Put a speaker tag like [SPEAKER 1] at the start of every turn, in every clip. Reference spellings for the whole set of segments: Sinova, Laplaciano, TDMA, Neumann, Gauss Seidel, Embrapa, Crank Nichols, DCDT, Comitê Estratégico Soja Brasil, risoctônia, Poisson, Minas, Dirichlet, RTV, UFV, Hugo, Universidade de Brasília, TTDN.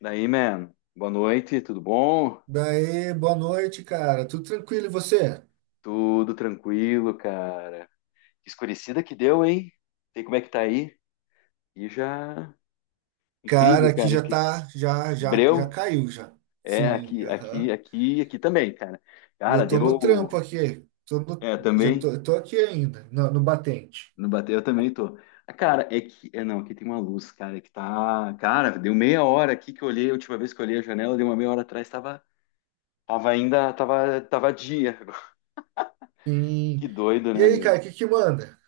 [SPEAKER 1] Daí, man, boa noite, tudo bom?
[SPEAKER 2] Daí, boa noite, cara. Tudo tranquilo e você?
[SPEAKER 1] Tudo tranquilo, cara. Que escurecida que deu, hein? Sei como é que tá aí. E já
[SPEAKER 2] Cara,
[SPEAKER 1] incrível,
[SPEAKER 2] aqui
[SPEAKER 1] cara,
[SPEAKER 2] já
[SPEAKER 1] que
[SPEAKER 2] tá, já
[SPEAKER 1] breu.
[SPEAKER 2] caiu já.
[SPEAKER 1] É
[SPEAKER 2] Sim, aham.
[SPEAKER 1] aqui também, cara.
[SPEAKER 2] E
[SPEAKER 1] Cara,
[SPEAKER 2] eu tô no trampo
[SPEAKER 1] deu
[SPEAKER 2] aqui. Tô no,
[SPEAKER 1] é
[SPEAKER 2] já
[SPEAKER 1] também,
[SPEAKER 2] tô, eu tô aqui ainda, no batente.
[SPEAKER 1] não bateu, eu também tô. Ah, cara, é que é não, aqui tem uma luz, cara, que tá, cara, deu meia hora aqui que eu olhei, a última vez que eu olhei a janela, deu uma meia hora atrás, tava ainda, tava dia.
[SPEAKER 2] Sim.
[SPEAKER 1] Que doido,
[SPEAKER 2] E
[SPEAKER 1] né,
[SPEAKER 2] aí,
[SPEAKER 1] meu?
[SPEAKER 2] cara, o que que manda?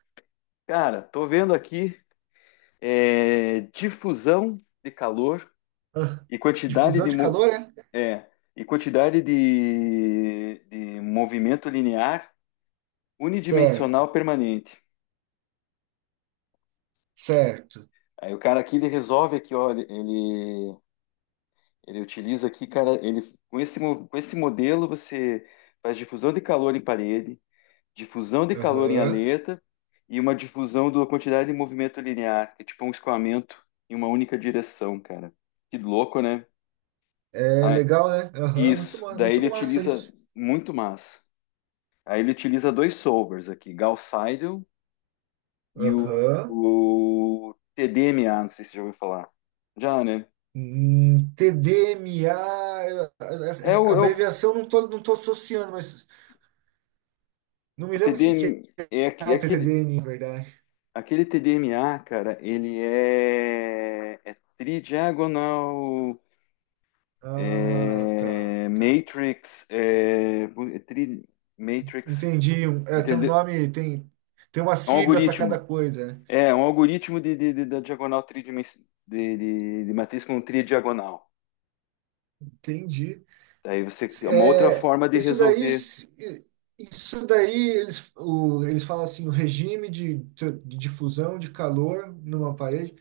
[SPEAKER 1] Cara, tô vendo aqui difusão de calor
[SPEAKER 2] Ah,
[SPEAKER 1] e quantidade
[SPEAKER 2] difusão
[SPEAKER 1] de,
[SPEAKER 2] de calor, é?
[SPEAKER 1] é, e quantidade de movimento linear
[SPEAKER 2] Certo,
[SPEAKER 1] unidimensional permanente.
[SPEAKER 2] certo.
[SPEAKER 1] Aí o cara aqui ele resolve aqui, ó, ele utiliza aqui, cara, ele com esse, com esse modelo você faz difusão de calor em parede, difusão de calor em
[SPEAKER 2] Aham.
[SPEAKER 1] aleta e uma difusão da quantidade de movimento linear, que é tipo um escoamento em uma única direção, cara. Que louco, né?
[SPEAKER 2] É legal, né? Aham,
[SPEAKER 1] Isso, daí
[SPEAKER 2] muito
[SPEAKER 1] ele
[SPEAKER 2] massa
[SPEAKER 1] utiliza
[SPEAKER 2] isso.
[SPEAKER 1] muito massa. Aí ele utiliza dois solvers aqui, Gauss Seidel e o,
[SPEAKER 2] Aham.
[SPEAKER 1] o TDMA, não sei se você já ouviu falar. Já, né?
[SPEAKER 2] TDMA, eu- essa-
[SPEAKER 1] É
[SPEAKER 2] essa
[SPEAKER 1] o, é o,
[SPEAKER 2] abreviação eu não tô associando, mas não me
[SPEAKER 1] o
[SPEAKER 2] lembro o que que
[SPEAKER 1] TDM, é,
[SPEAKER 2] é
[SPEAKER 1] é
[SPEAKER 2] o
[SPEAKER 1] aquele,
[SPEAKER 2] TTDN, na verdade.
[SPEAKER 1] aquele TDMA, cara, ele é, é tridiagonal
[SPEAKER 2] Ah, tá,
[SPEAKER 1] é,
[SPEAKER 2] tá.
[SPEAKER 1] matrix, é tri, matrix,
[SPEAKER 2] Entendi. Tem um
[SPEAKER 1] entendeu?
[SPEAKER 2] nome, tem uma
[SPEAKER 1] É um
[SPEAKER 2] sigla para cada
[SPEAKER 1] algoritmo.
[SPEAKER 2] coisa, né?
[SPEAKER 1] É, um algoritmo de, da diagonal tridimensional, de, de matriz com tridiagonal.
[SPEAKER 2] Entendi.
[SPEAKER 1] Daí você é uma outra
[SPEAKER 2] É,
[SPEAKER 1] forma de
[SPEAKER 2] isso daí,
[SPEAKER 1] resolver
[SPEAKER 2] isso daí eles falam assim, o regime de difusão de calor numa parede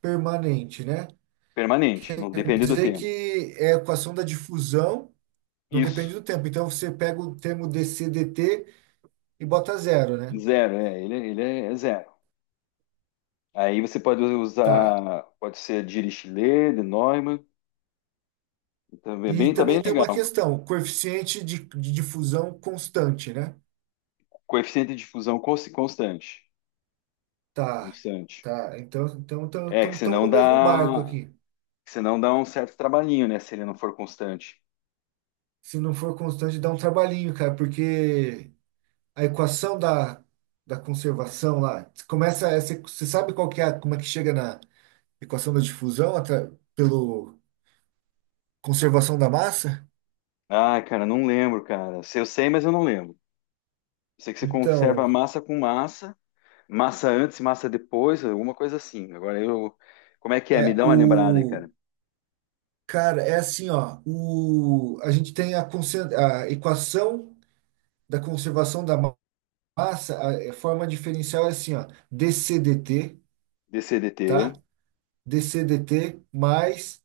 [SPEAKER 2] permanente, né?
[SPEAKER 1] permanente, não
[SPEAKER 2] Quer
[SPEAKER 1] depende do
[SPEAKER 2] dizer
[SPEAKER 1] tempo.
[SPEAKER 2] que é a equação da difusão, não
[SPEAKER 1] Isso,
[SPEAKER 2] depende do tempo. Então você pega o termo dCdt e bota zero, né?
[SPEAKER 1] zero, é, ele é zero. Aí você pode
[SPEAKER 2] Tá.
[SPEAKER 1] usar, pode ser Dirichlet, de Neumann, também é
[SPEAKER 2] E
[SPEAKER 1] bem, tá bem
[SPEAKER 2] também tem uma
[SPEAKER 1] legal.
[SPEAKER 2] questão, o coeficiente de difusão constante, né?
[SPEAKER 1] Coeficiente de difusão constante,
[SPEAKER 2] Tá,
[SPEAKER 1] constante.
[SPEAKER 2] tá. Então,
[SPEAKER 1] É
[SPEAKER 2] estamos no mesmo barco aqui.
[SPEAKER 1] que senão dá um certo trabalhinho, né, se ele não for constante.
[SPEAKER 2] Se não for constante, dá um trabalhinho, cara, porque a equação da conservação lá, começa, essa, você sabe qual que é, como é que chega na equação da difusão pelo conservação da massa?
[SPEAKER 1] Ah, cara, não lembro, cara. Se eu sei, mas eu não lembro. Sei que você conserva
[SPEAKER 2] Então,
[SPEAKER 1] massa com massa, massa antes, massa depois, alguma coisa assim. Agora eu. Como é que é? Me
[SPEAKER 2] é
[SPEAKER 1] dá uma lembrada aí,
[SPEAKER 2] o
[SPEAKER 1] cara.
[SPEAKER 2] cara, é assim, ó, o a gente tem a equação da conservação da massa, a forma diferencial é assim, ó, DCDT,
[SPEAKER 1] DCDT.
[SPEAKER 2] tá? DCDT mais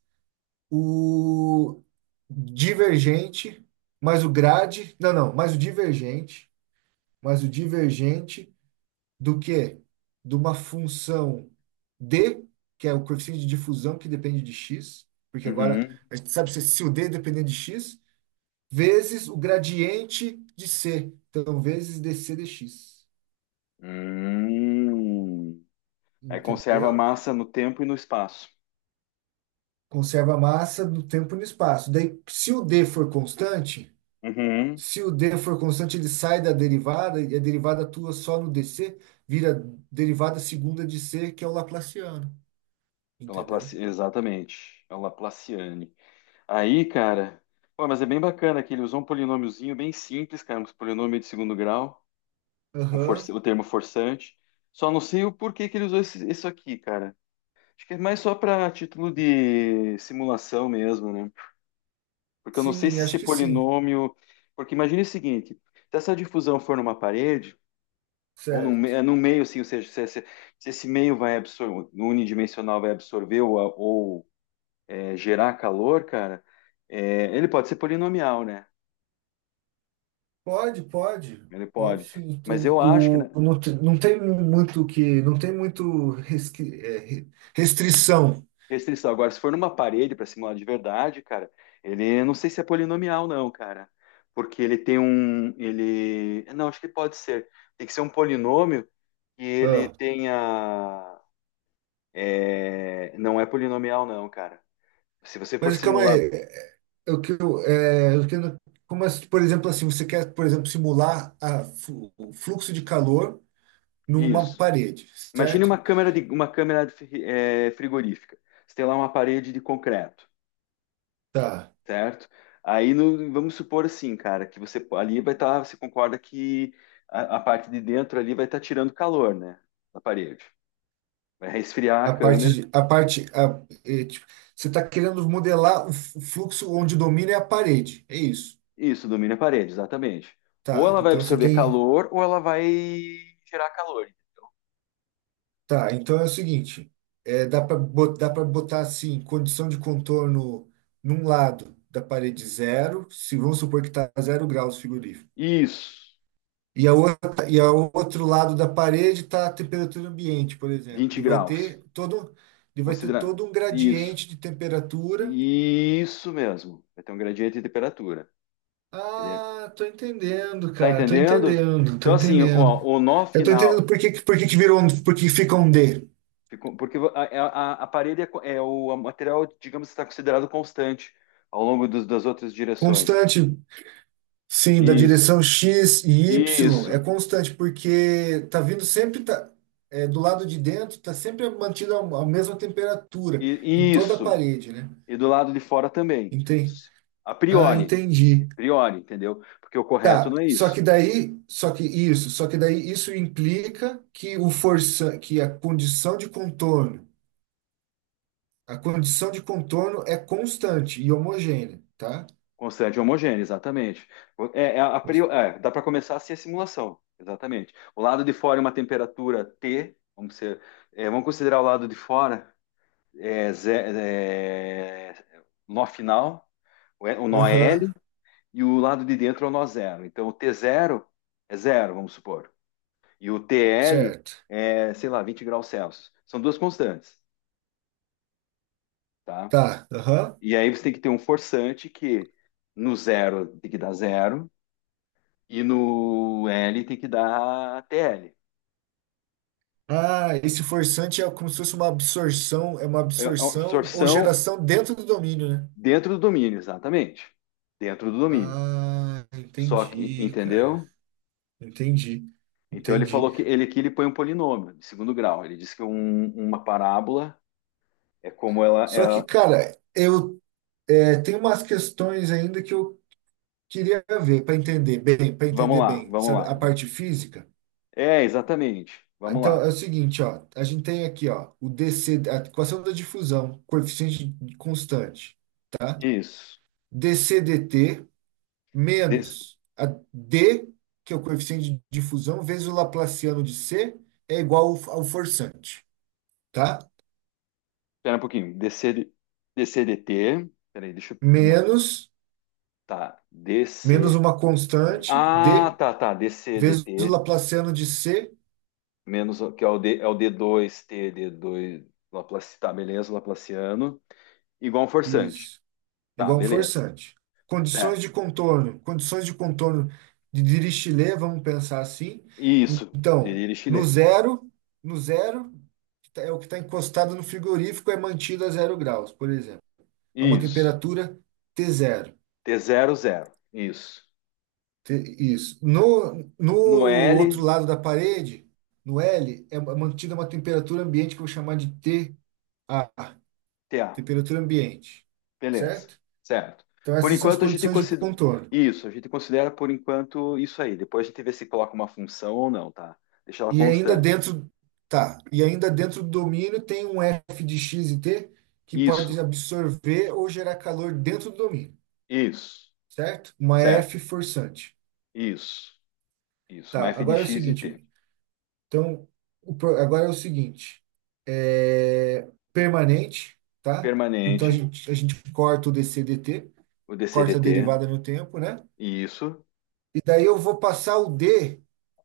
[SPEAKER 2] o divergente, mais o grade, não, não, mais o divergente do que? De uma função D, que é o coeficiente de difusão que depende de X, porque agora
[SPEAKER 1] Uhum.
[SPEAKER 2] a gente sabe se o D depender de X, vezes o gradiente de C, então vezes DC dx,
[SPEAKER 1] Hum. Aí conserva a
[SPEAKER 2] entendeu?
[SPEAKER 1] massa no tempo e no espaço.
[SPEAKER 2] Conserva a massa no tempo e no espaço. Daí, se o D for constante,
[SPEAKER 1] Uhum.
[SPEAKER 2] se o D for constante, ele sai da derivada e a derivada atua só no DC, vira derivada segunda de C, que é o Laplaciano.
[SPEAKER 1] É o
[SPEAKER 2] Entendeu?
[SPEAKER 1] Exatamente. É o Laplaciane. Aí, cara. Pô, mas é bem bacana que ele usou um polinômiozinho bem simples, cara. Um polinômio de segundo grau, um
[SPEAKER 2] Aham.
[SPEAKER 1] o termo forçante. Só não sei o porquê que ele usou isso aqui, cara. Acho que é mais só para título de simulação mesmo, né? Porque eu não sei
[SPEAKER 2] Sim,
[SPEAKER 1] se
[SPEAKER 2] acho
[SPEAKER 1] esse
[SPEAKER 2] que sim.
[SPEAKER 1] polinômio. Porque imagine o seguinte: se essa difusão for numa parede, ou num,
[SPEAKER 2] Certo.
[SPEAKER 1] num meio, assim, ou seja, se, esse se esse meio vai absorver, no unidimensional vai absorver ou, ou, gerar calor, cara, ele pode ser polinomial, né?
[SPEAKER 2] Pode, pode.
[SPEAKER 1] Ele
[SPEAKER 2] Pode
[SPEAKER 1] pode.
[SPEAKER 2] sim.
[SPEAKER 1] Mas eu acho que, né,
[SPEAKER 2] Não tem muito que. Não tem muito restrição.
[SPEAKER 1] restrição. Agora, se for numa parede para simular de verdade, cara, ele não sei se é polinomial, não, cara. Porque ele tem um. Ele. Não, acho que pode ser. Tem que ser um polinômio que ele
[SPEAKER 2] Ah,
[SPEAKER 1] tenha. Não é polinomial, não, cara. Se você for
[SPEAKER 2] mas calma
[SPEAKER 1] simular.
[SPEAKER 2] aí. O que eu não- como, as- Por exemplo, assim, você quer, por exemplo, simular o fluxo de calor numa
[SPEAKER 1] Isso.
[SPEAKER 2] parede,
[SPEAKER 1] Imagine
[SPEAKER 2] certo?
[SPEAKER 1] uma câmera de é, frigorífica. Você tem lá uma parede de concreto.
[SPEAKER 2] Tá.
[SPEAKER 1] Certo? Aí vamos supor assim, cara, que você ali vai estar, você concorda que a parte de dentro ali vai estar tirando calor, né, da parede. Vai resfriar a
[SPEAKER 2] A parte,
[SPEAKER 1] câmera.
[SPEAKER 2] de- a parte, a- é, Tipo, você está querendo modelar o fluxo onde domina é a parede, é isso.
[SPEAKER 1] Isso, domina a parede, exatamente. Ou
[SPEAKER 2] Tá,
[SPEAKER 1] ela vai
[SPEAKER 2] então você
[SPEAKER 1] absorver
[SPEAKER 2] tem,
[SPEAKER 1] calor, ou ela vai gerar calor.
[SPEAKER 2] tá, então é o seguinte, é, dá para dá para botar assim, condição de contorno num lado da parede zero, se vamos supor que está zero graus frigorífico.
[SPEAKER 1] Isso,
[SPEAKER 2] E a outra, e ao outro lado da parede está a temperatura ambiente, por exemplo.
[SPEAKER 1] vinte
[SPEAKER 2] E vai
[SPEAKER 1] graus.
[SPEAKER 2] ter todo, e vai ter
[SPEAKER 1] Considera
[SPEAKER 2] todo um
[SPEAKER 1] isso.
[SPEAKER 2] gradiente de temperatura.
[SPEAKER 1] Isso mesmo. Vai ter um gradiente de temperatura. Ele-
[SPEAKER 2] Ah, tô entendendo,
[SPEAKER 1] Tá
[SPEAKER 2] cara. Tô
[SPEAKER 1] entendendo?
[SPEAKER 2] entendendo, tô
[SPEAKER 1] Então, assim, ó,
[SPEAKER 2] entendendo.
[SPEAKER 1] o nó
[SPEAKER 2] Eu tô entendendo
[SPEAKER 1] final,
[SPEAKER 2] por que que virou um, por que fica um D.
[SPEAKER 1] ficou- porque a, é, a parede é, é o a material, digamos, está considerado constante ao longo das outras direções.
[SPEAKER 2] Constante, sim, da
[SPEAKER 1] Isso,
[SPEAKER 2] direção X e Y é
[SPEAKER 1] isso,
[SPEAKER 2] constante porque tá vindo sempre do lado de dentro, tá sempre mantida a mesma temperatura em toda a
[SPEAKER 1] isso.
[SPEAKER 2] parede, né?
[SPEAKER 1] E do lado de fora também.
[SPEAKER 2] Entendi.
[SPEAKER 1] A
[SPEAKER 2] Ah,
[SPEAKER 1] priori, a
[SPEAKER 2] entendi.
[SPEAKER 1] priori, entendeu? Porque o correto
[SPEAKER 2] Tá,
[SPEAKER 1] não é
[SPEAKER 2] só que
[SPEAKER 1] isso.
[SPEAKER 2] daí, só que isso, só que daí isso implica que o força, que a condição de contorno, a condição de contorno é constante e homogênea, tá?
[SPEAKER 1] Constante e homogêneo, exatamente. É, é a
[SPEAKER 2] Cons-
[SPEAKER 1] priori, é, dá para começar assim a simulação, exatamente. O lado de fora é uma temperatura T, vamos, ser, é, vamos considerar o lado de fora é, é, nó final. O nó é
[SPEAKER 2] Aham,
[SPEAKER 1] L e o lado de dentro é o nó zero. Então, o t zero é zero, vamos supor. E o T L
[SPEAKER 2] certo.
[SPEAKER 1] é, sei lá, 20 graus Celsius. São duas constantes, tá?
[SPEAKER 2] Tá, aham.
[SPEAKER 1] E aí você tem que ter um forçante que no zero tem que dar zero e no L tem que dar TL.
[SPEAKER 2] Ah, esse forçante é como se fosse uma absorção, é uma
[SPEAKER 1] É uma
[SPEAKER 2] absorção ou
[SPEAKER 1] absorção
[SPEAKER 2] geração dentro do domínio, né?
[SPEAKER 1] dentro do domínio, exatamente. Dentro do domínio.
[SPEAKER 2] Ah,
[SPEAKER 1] Só que,
[SPEAKER 2] entendi, cara.
[SPEAKER 1] entendeu?
[SPEAKER 2] Entendi,
[SPEAKER 1] Então ele
[SPEAKER 2] entendi.
[SPEAKER 1] falou que ele aqui ele põe um polinômio de segundo grau. Ele disse que uma parábola é como
[SPEAKER 2] Só que,
[SPEAKER 1] ela,
[SPEAKER 2] cara, tenho umas questões ainda que eu queria ver para
[SPEAKER 1] vamos
[SPEAKER 2] entender
[SPEAKER 1] lá,
[SPEAKER 2] bem,
[SPEAKER 1] vamos
[SPEAKER 2] sabe,
[SPEAKER 1] lá.
[SPEAKER 2] a parte física.
[SPEAKER 1] É, exatamente. Vamos
[SPEAKER 2] Então
[SPEAKER 1] lá.
[SPEAKER 2] é o seguinte, ó, a gente tem aqui, ó, o DC, a equação da difusão, coeficiente constante, tá?
[SPEAKER 1] Isso.
[SPEAKER 2] dCdt
[SPEAKER 1] Des...
[SPEAKER 2] menos a d, que é o coeficiente de difusão, vezes o laplaciano de c, é igual ao forçante, tá?
[SPEAKER 1] Espera um pouquinho. DC... DCDT. Peraí, deixa eu
[SPEAKER 2] Menos
[SPEAKER 1] notar.
[SPEAKER 2] menos
[SPEAKER 1] DC.
[SPEAKER 2] uma constante
[SPEAKER 1] Ah,
[SPEAKER 2] d
[SPEAKER 1] tá, tá.
[SPEAKER 2] vezes o
[SPEAKER 1] DCDT.
[SPEAKER 2] laplaciano de c,
[SPEAKER 1] Menos que é o d dois t d dois. Laplace... Tá, beleza, Laplaciano. Igual um forçante.
[SPEAKER 2] isso,
[SPEAKER 1] Tá,
[SPEAKER 2] igual um
[SPEAKER 1] beleza.
[SPEAKER 2] forçante.
[SPEAKER 1] Certo.
[SPEAKER 2] Condições de contorno de Dirichlet, vamos pensar assim.
[SPEAKER 1] Isso.
[SPEAKER 2] Então, no
[SPEAKER 1] Dirichlet.
[SPEAKER 2] zero, no zero, é o que está encostado no frigorífico, é mantido a zero graus, por exemplo, a uma
[SPEAKER 1] Isso.
[SPEAKER 2] temperatura t zero.
[SPEAKER 1] T zero zero. Isso.
[SPEAKER 2] Isso. No
[SPEAKER 1] No
[SPEAKER 2] outro
[SPEAKER 1] L,
[SPEAKER 2] lado da parede, no L, é mantida uma temperatura ambiente que eu vou chamar de T, a
[SPEAKER 1] TA.
[SPEAKER 2] temperatura ambiente,
[SPEAKER 1] Beleza,
[SPEAKER 2] certo?
[SPEAKER 1] certo.
[SPEAKER 2] Então,
[SPEAKER 1] Por
[SPEAKER 2] essas são as
[SPEAKER 1] enquanto a gente
[SPEAKER 2] condições de
[SPEAKER 1] considera
[SPEAKER 2] contorno.
[SPEAKER 1] isso, a gente considera por enquanto isso aí. Depois a gente vê se coloca uma função ou não, tá? Deixa ela
[SPEAKER 2] E ainda
[SPEAKER 1] constante.
[SPEAKER 2] dentro, tá, e ainda dentro do domínio tem um F de x e t que pode
[SPEAKER 1] Isso,
[SPEAKER 2] absorver ou gerar calor dentro do domínio,
[SPEAKER 1] isso,
[SPEAKER 2] certo? Uma
[SPEAKER 1] certo.
[SPEAKER 2] F forçante.
[SPEAKER 1] Isso, isso. Uma
[SPEAKER 2] Tá,
[SPEAKER 1] f de
[SPEAKER 2] agora é o
[SPEAKER 1] x e t.
[SPEAKER 2] seguinte, então, o pro- agora é o seguinte, é permanente, tá? Então a
[SPEAKER 1] Permanente,
[SPEAKER 2] gente, a gente corta o dc dt,
[SPEAKER 1] o
[SPEAKER 2] corta a
[SPEAKER 1] dcdt,
[SPEAKER 2] derivada no tempo, né?
[SPEAKER 1] isso,
[SPEAKER 2] E daí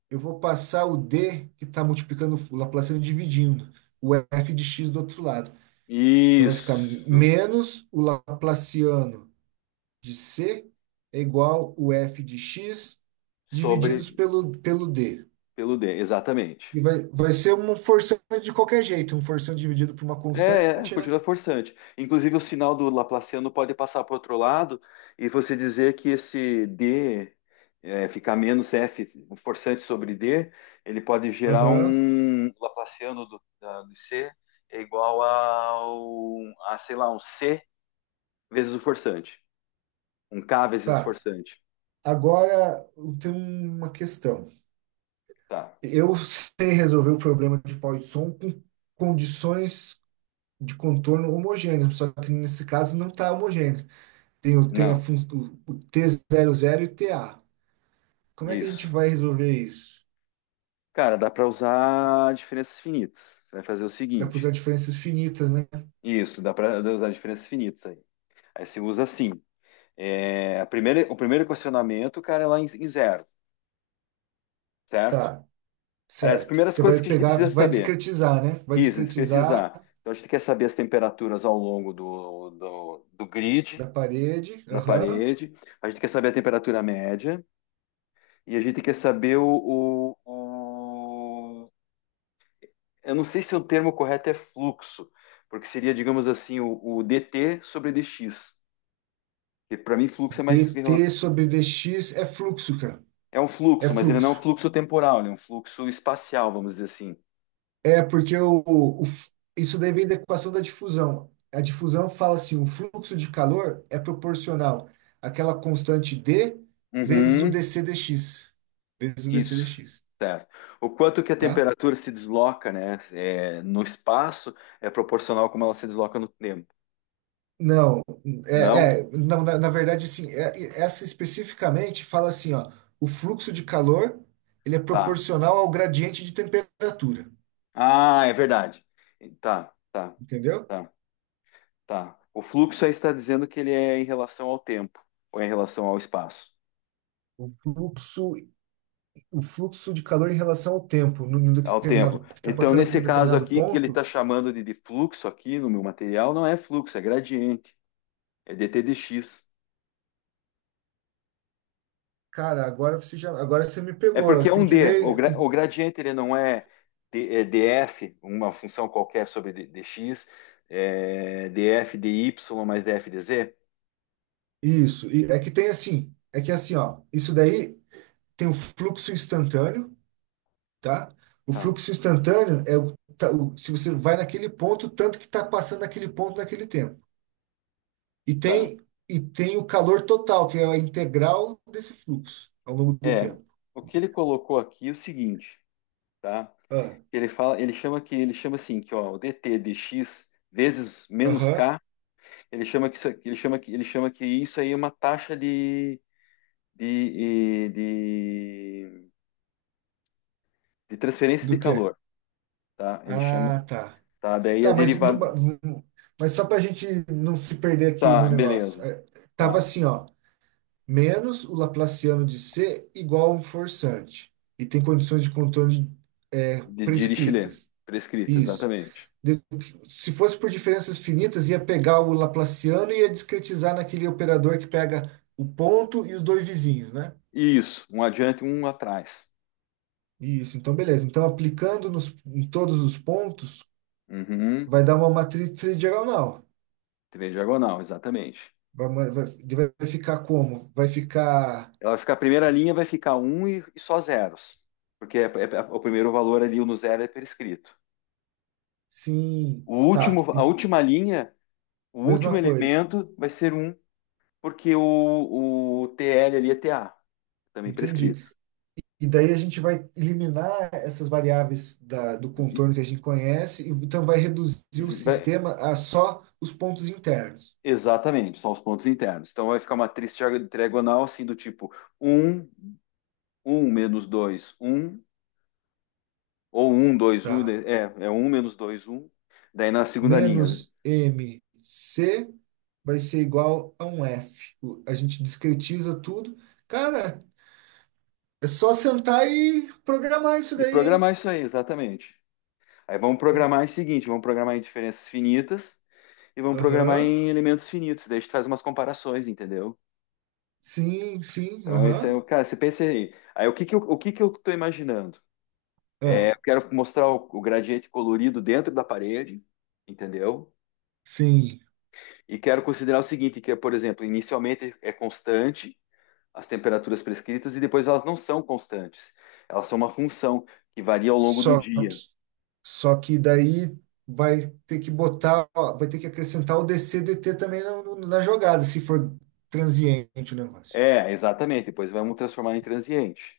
[SPEAKER 2] eu vou passar o d que está multiplicando o Laplaciano dividindo o f de x do outro lado. Então vai ficar
[SPEAKER 1] isso.
[SPEAKER 2] menos o Laplaciano de C é igual o f de x
[SPEAKER 1] Sobre
[SPEAKER 2] divididos pelo d.
[SPEAKER 1] pelo d, exatamente.
[SPEAKER 2] E vai ser uma forçando de qualquer jeito, um forçando dividido por uma
[SPEAKER 1] É, é,
[SPEAKER 2] constante, né?
[SPEAKER 1] continua forçante. Inclusive, o sinal do Laplaciano pode passar para o outro lado e você dizer que esse D é, ficar menos F, um forçante sobre D, ele pode gerar
[SPEAKER 2] Aham,
[SPEAKER 1] um Laplaciano do, do C é igual ao, a, sei lá, um C vezes o forçante. Um K vezes o
[SPEAKER 2] tá.
[SPEAKER 1] forçante.
[SPEAKER 2] Agora eu tenho uma questão.
[SPEAKER 1] Tá.
[SPEAKER 2] Eu sei resolver o problema de Poisson com condições de contorno homogêneas, só que nesse caso não está homogêneo. Tem
[SPEAKER 1] Não,
[SPEAKER 2] o t zero zero e t a. Como é que a gente
[SPEAKER 1] isso.
[SPEAKER 2] vai resolver isso?
[SPEAKER 1] Cara, dá para usar diferenças finitas. Você vai fazer o
[SPEAKER 2] Dá para usar
[SPEAKER 1] seguinte.
[SPEAKER 2] diferenças finitas, né?
[SPEAKER 1] Isso, dá para usar diferenças finitas aí. Aí você usa assim. É, a primeira, o primeiro questionamento, cara, é lá em, em zero, certo?
[SPEAKER 2] Tá,
[SPEAKER 1] Aliás, as
[SPEAKER 2] certo.
[SPEAKER 1] primeiras
[SPEAKER 2] Você
[SPEAKER 1] coisas
[SPEAKER 2] vai
[SPEAKER 1] que a gente
[SPEAKER 2] pegar,
[SPEAKER 1] precisa
[SPEAKER 2] vai
[SPEAKER 1] saber.
[SPEAKER 2] discretizar, né? Vai
[SPEAKER 1] Isso,
[SPEAKER 2] discretizar
[SPEAKER 1] discretizar. Então, a gente quer saber as temperaturas ao longo do
[SPEAKER 2] da
[SPEAKER 1] grid,
[SPEAKER 2] parede.
[SPEAKER 1] na
[SPEAKER 2] Aham.
[SPEAKER 1] parede. A gente quer saber a temperatura média. E a gente quer saber o- eu não sei se o termo correto é fluxo, porque seria, digamos assim, o dt sobre dx. Que para mim, fluxo é mais...
[SPEAKER 2] DT sobre DX é fluxo, cara.
[SPEAKER 1] É um
[SPEAKER 2] É
[SPEAKER 1] fluxo, mas ele não é um
[SPEAKER 2] fluxo.
[SPEAKER 1] fluxo temporal, ele é um fluxo espacial, vamos dizer assim.
[SPEAKER 2] É porque o- isso daí vem da equação da difusão. A difusão fala assim, o fluxo de calor é proporcional àquela constante D vezes o
[SPEAKER 1] Uhum,
[SPEAKER 2] dC dx, vezes o dC
[SPEAKER 1] isso,
[SPEAKER 2] dx,
[SPEAKER 1] certo. O quanto que a
[SPEAKER 2] tá?
[SPEAKER 1] temperatura se desloca, né, é, no espaço é proporcional como ela se desloca no tempo.
[SPEAKER 2] Não,
[SPEAKER 1] Não?
[SPEAKER 2] não, na verdade, sim, essa especificamente fala assim, ó, o fluxo de calor, ele é
[SPEAKER 1] Tá.
[SPEAKER 2] proporcional ao gradiente de temperatura,
[SPEAKER 1] Ah, é verdade. Tá, tá,
[SPEAKER 2] entendeu?
[SPEAKER 1] tá, tá. O fluxo aí está dizendo que ele é em relação ao tempo, ou é em relação ao espaço,
[SPEAKER 2] O fluxo, o fluxo de calor em relação ao tempo, num
[SPEAKER 1] ao tempo.
[SPEAKER 2] determinado, está
[SPEAKER 1] Então,
[SPEAKER 2] passando por
[SPEAKER 1] nesse
[SPEAKER 2] um
[SPEAKER 1] caso
[SPEAKER 2] determinado
[SPEAKER 1] aqui, que ele está
[SPEAKER 2] ponto,
[SPEAKER 1] chamando de fluxo aqui no meu material, não é fluxo, é gradiente, é dt dx.
[SPEAKER 2] cara, agora você me
[SPEAKER 1] É porque
[SPEAKER 2] pegou,
[SPEAKER 1] é
[SPEAKER 2] tem
[SPEAKER 1] um
[SPEAKER 2] que
[SPEAKER 1] D. O,
[SPEAKER 2] ver
[SPEAKER 1] o gradiente ele não é, é df, uma função qualquer sobre dx, é df dy mais df dz.
[SPEAKER 2] isso, e é que assim, ó, isso daí tem o fluxo instantâneo, tá? O
[SPEAKER 1] Tá,
[SPEAKER 2] fluxo instantâneo é se você vai naquele ponto, tanto que está passando naquele ponto naquele tempo. E
[SPEAKER 1] tá.
[SPEAKER 2] tem, e tem o calor total, que é a integral desse fluxo ao longo do
[SPEAKER 1] É,
[SPEAKER 2] tempo.
[SPEAKER 1] o que ele colocou aqui é o seguinte, tá?
[SPEAKER 2] Ah,
[SPEAKER 1] Ele fala, ele chama assim que ó, o dt dx vezes menos
[SPEAKER 2] aham.
[SPEAKER 1] k, ele chama que isso, ele chama que isso aí é uma taxa de de, de, de transferência
[SPEAKER 2] Do
[SPEAKER 1] de
[SPEAKER 2] quê?
[SPEAKER 1] calor, tá? Ele chama,
[SPEAKER 2] Ah, tá.
[SPEAKER 1] tá? Daí a
[SPEAKER 2] Tá, mas,
[SPEAKER 1] derivada,
[SPEAKER 2] mas só para a gente não se perder aqui no
[SPEAKER 1] tá,
[SPEAKER 2] negócio.
[SPEAKER 1] beleza.
[SPEAKER 2] Tava
[SPEAKER 1] Tá.
[SPEAKER 2] assim, ó. Menos o Laplaciano de C igual a um forçante. E tem condições de contorno
[SPEAKER 1] De Dirichlet.
[SPEAKER 2] prescritas.
[SPEAKER 1] Prescrita,
[SPEAKER 2] Isso.
[SPEAKER 1] exatamente.
[SPEAKER 2] De- Se fosse por diferenças finitas, ia pegar o Laplaciano e ia discretizar naquele operador que pega o ponto e os dois vizinhos, né?
[SPEAKER 1] Isso. Um adiante, um atrás.
[SPEAKER 2] Isso, então beleza. Então, aplicando nos, em todos os pontos,
[SPEAKER 1] Uhum.
[SPEAKER 2] vai dar uma matriz tridiagonal.
[SPEAKER 1] Trem diagonal, exatamente.
[SPEAKER 2] Vai, ma- vai, vai ficar como? Vai ficar
[SPEAKER 1] Ela vai ficar, a primeira linha vai ficar um e só zeros. Porque é, o primeiro valor ali, o no zero, é prescrito.
[SPEAKER 2] sim,
[SPEAKER 1] O
[SPEAKER 2] tá,
[SPEAKER 1] último, a última linha, o último
[SPEAKER 2] mesma coisa.
[SPEAKER 1] elemento vai ser um, porque o TL ali é T a também
[SPEAKER 2] Entendi.
[SPEAKER 1] prescrito.
[SPEAKER 2] E daí a gente vai eliminar essas variáveis da, do
[SPEAKER 1] E-
[SPEAKER 2] contorno que a gente conhece, e então vai reduzir o
[SPEAKER 1] vai-
[SPEAKER 2] sistema a só os pontos internos.
[SPEAKER 1] exatamente, são os pontos internos. Então vai ficar uma matriz diagonal assim do tipo um um menos dois um ou um dois um
[SPEAKER 2] Tá?
[SPEAKER 1] é, é um menos dois um daí na segunda linha.
[SPEAKER 2] Menos m c vai ser igual a um F. A gente discretiza tudo. Cara, é só sentar e programar isso
[SPEAKER 1] E
[SPEAKER 2] daí,
[SPEAKER 1] programar
[SPEAKER 2] hein?
[SPEAKER 1] isso aí, exatamente. Aí vamos
[SPEAKER 2] Hum,
[SPEAKER 1] programar o seguinte, vamos programar em diferenças finitas e vamos programar
[SPEAKER 2] Aham.
[SPEAKER 1] em elementos finitos, daí a gente faz umas comparações, entendeu?
[SPEAKER 2] Sim, sim,
[SPEAKER 1] Então, esse é
[SPEAKER 2] aham.
[SPEAKER 1] o, cara, você pensa aí, aí o que que eu, o que que eu estou imaginando? É,
[SPEAKER 2] Ah,
[SPEAKER 1] eu quero mostrar o gradiente colorido dentro da parede, entendeu?
[SPEAKER 2] sim.
[SPEAKER 1] E quero considerar o seguinte, que é, por exemplo, inicialmente é constante, as temperaturas prescritas e depois elas não são constantes. Elas são uma função que varia ao longo do
[SPEAKER 2] Só.
[SPEAKER 1] dia.
[SPEAKER 2] Só que daí vai ter que acrescentar o DC/DT também na jogada, se for transiente o negócio.
[SPEAKER 1] É, exatamente. Depois vamos transformar em transiente,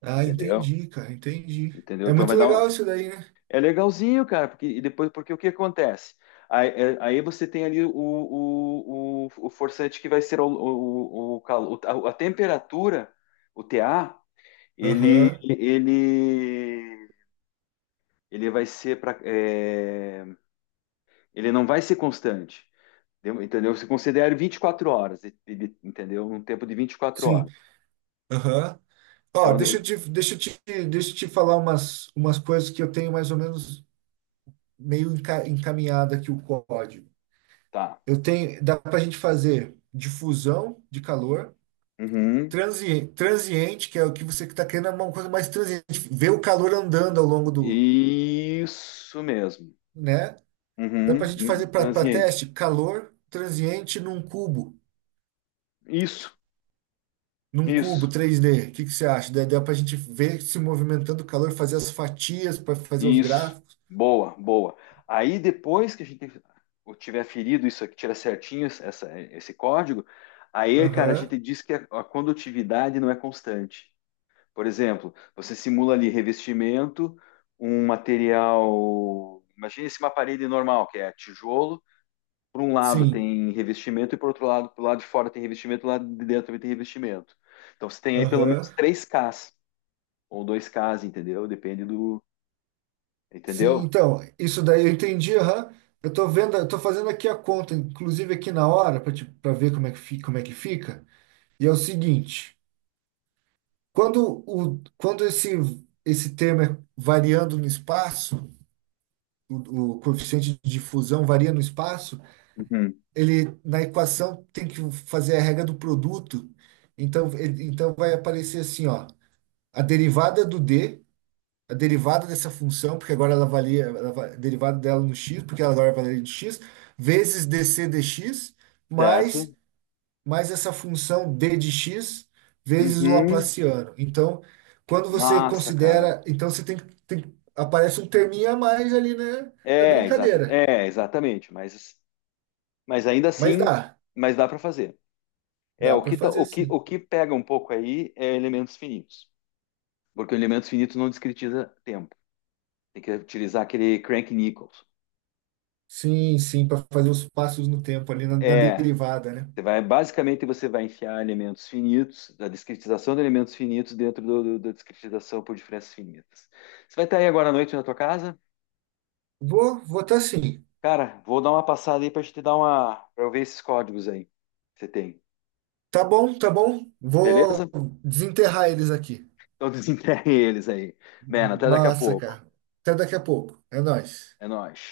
[SPEAKER 2] Ah,
[SPEAKER 1] entendeu?
[SPEAKER 2] entendi, cara, entendi.
[SPEAKER 1] Entendeu?
[SPEAKER 2] É
[SPEAKER 1] Então
[SPEAKER 2] muito
[SPEAKER 1] vai dar um...
[SPEAKER 2] legal isso daí, né?
[SPEAKER 1] É legalzinho, cara, porque e depois porque o que acontece? Aí, aí você tem ali o forçante que vai ser o calor, a temperatura, o TA, ele
[SPEAKER 2] Aham,
[SPEAKER 1] ele ele vai ser para ele não vai ser constante. Deu- Entendeu? Você considera 24 horas, entendeu? Um tempo de vinte e quatro
[SPEAKER 2] sim,
[SPEAKER 1] horas.
[SPEAKER 2] aham. Ó,
[SPEAKER 1] Então, de-
[SPEAKER 2] deixa eu te falar umas coisas que eu tenho mais ou menos meio encaminhado aqui o código.
[SPEAKER 1] tá.
[SPEAKER 2] Eu tenho, dá para a gente fazer difusão de calor,
[SPEAKER 1] Uhum.
[SPEAKER 2] Transiente, que é o que você está querendo, é uma coisa mais transiente. Ver o calor andando ao longo do,
[SPEAKER 1] Isso mesmo.
[SPEAKER 2] né? Dá para a
[SPEAKER 1] Uhum.
[SPEAKER 2] gente fazer para
[SPEAKER 1] Transiente.
[SPEAKER 2] teste calor transiente
[SPEAKER 1] Isso,
[SPEAKER 2] num cubo
[SPEAKER 1] isso,
[SPEAKER 2] três d. O que, que você acha? Dá para a gente ver se movimentando o calor, fazer as fatias para fazer os
[SPEAKER 1] isso.
[SPEAKER 2] gráficos.
[SPEAKER 1] Boa, boa. Aí depois que a gente eu tiver ferido isso aqui, tira certinho essa, esse código, aí, cara, a
[SPEAKER 2] Aham,
[SPEAKER 1] gente diz que a condutividade não é constante. Por exemplo, você simula ali revestimento, um material. Imagina esse uma parede normal, que é tijolo. Por um lado
[SPEAKER 2] sim.
[SPEAKER 1] tem revestimento e por outro lado, pro lado de fora tem revestimento, do lado de dentro também tem revestimento. Então você tem aí pelo
[SPEAKER 2] Aham.
[SPEAKER 1] menos três ks ou dois ks entendeu? Depende do.
[SPEAKER 2] Sim,
[SPEAKER 1] Entendeu?
[SPEAKER 2] então, isso daí eu entendi, aham. Eu tô vendo, eu tô fazendo aqui a conta, inclusive aqui na hora, para ver como é que fica, como é que fica. E é o seguinte. Quando esse termo é variando no espaço, o coeficiente de difusão varia no espaço,
[SPEAKER 1] Uhum.
[SPEAKER 2] ele na equação tem que fazer a regra do produto. Então, então vai aparecer assim, ó, a derivada do d, a derivada dessa função, porque agora ela valia, ela va- a derivada dela no x, porque ela agora valia de x, vezes dc dx, mais
[SPEAKER 1] Certo?
[SPEAKER 2] mais essa função d de x vezes o
[SPEAKER 1] Uhum.
[SPEAKER 2] Laplaciano. Então, quando você
[SPEAKER 1] Massa, cara.
[SPEAKER 2] considera, então você tem, aparece um terminho a mais ali na
[SPEAKER 1] É, exata,
[SPEAKER 2] brincadeira.
[SPEAKER 1] é, exatamente. Mas ainda
[SPEAKER 2] Mas
[SPEAKER 1] assim,
[SPEAKER 2] dá,
[SPEAKER 1] mas dá para fazer. É,
[SPEAKER 2] dá para fazer sim.
[SPEAKER 1] o que pega um pouco aí é elementos finitos. Porque o elemento finito não discretiza tempo. Tem que utilizar aquele Crank Nichols.
[SPEAKER 2] Sim, sim, para fazer os passos no tempo ali na
[SPEAKER 1] É,
[SPEAKER 2] derivada, né?
[SPEAKER 1] você vai, basicamente você vai enfiar elementos finitos, a discretização de elementos finitos dentro do, da discretização por diferenças finitas. Você vai estar aí agora à noite na tua casa?
[SPEAKER 2] Vou, vou tá sim.
[SPEAKER 1] Cara, vou dar uma passada aí para te dar uma, para eu ver esses códigos aí que você tem.
[SPEAKER 2] Tá bom, tá bom. Vou
[SPEAKER 1] Beleza?
[SPEAKER 2] desenterrar eles aqui.
[SPEAKER 1] Então desenterre eles aí. Mano, até daqui a
[SPEAKER 2] Massa,
[SPEAKER 1] pouco.
[SPEAKER 2] cara. Até daqui a pouco. É nóis.
[SPEAKER 1] É nóis.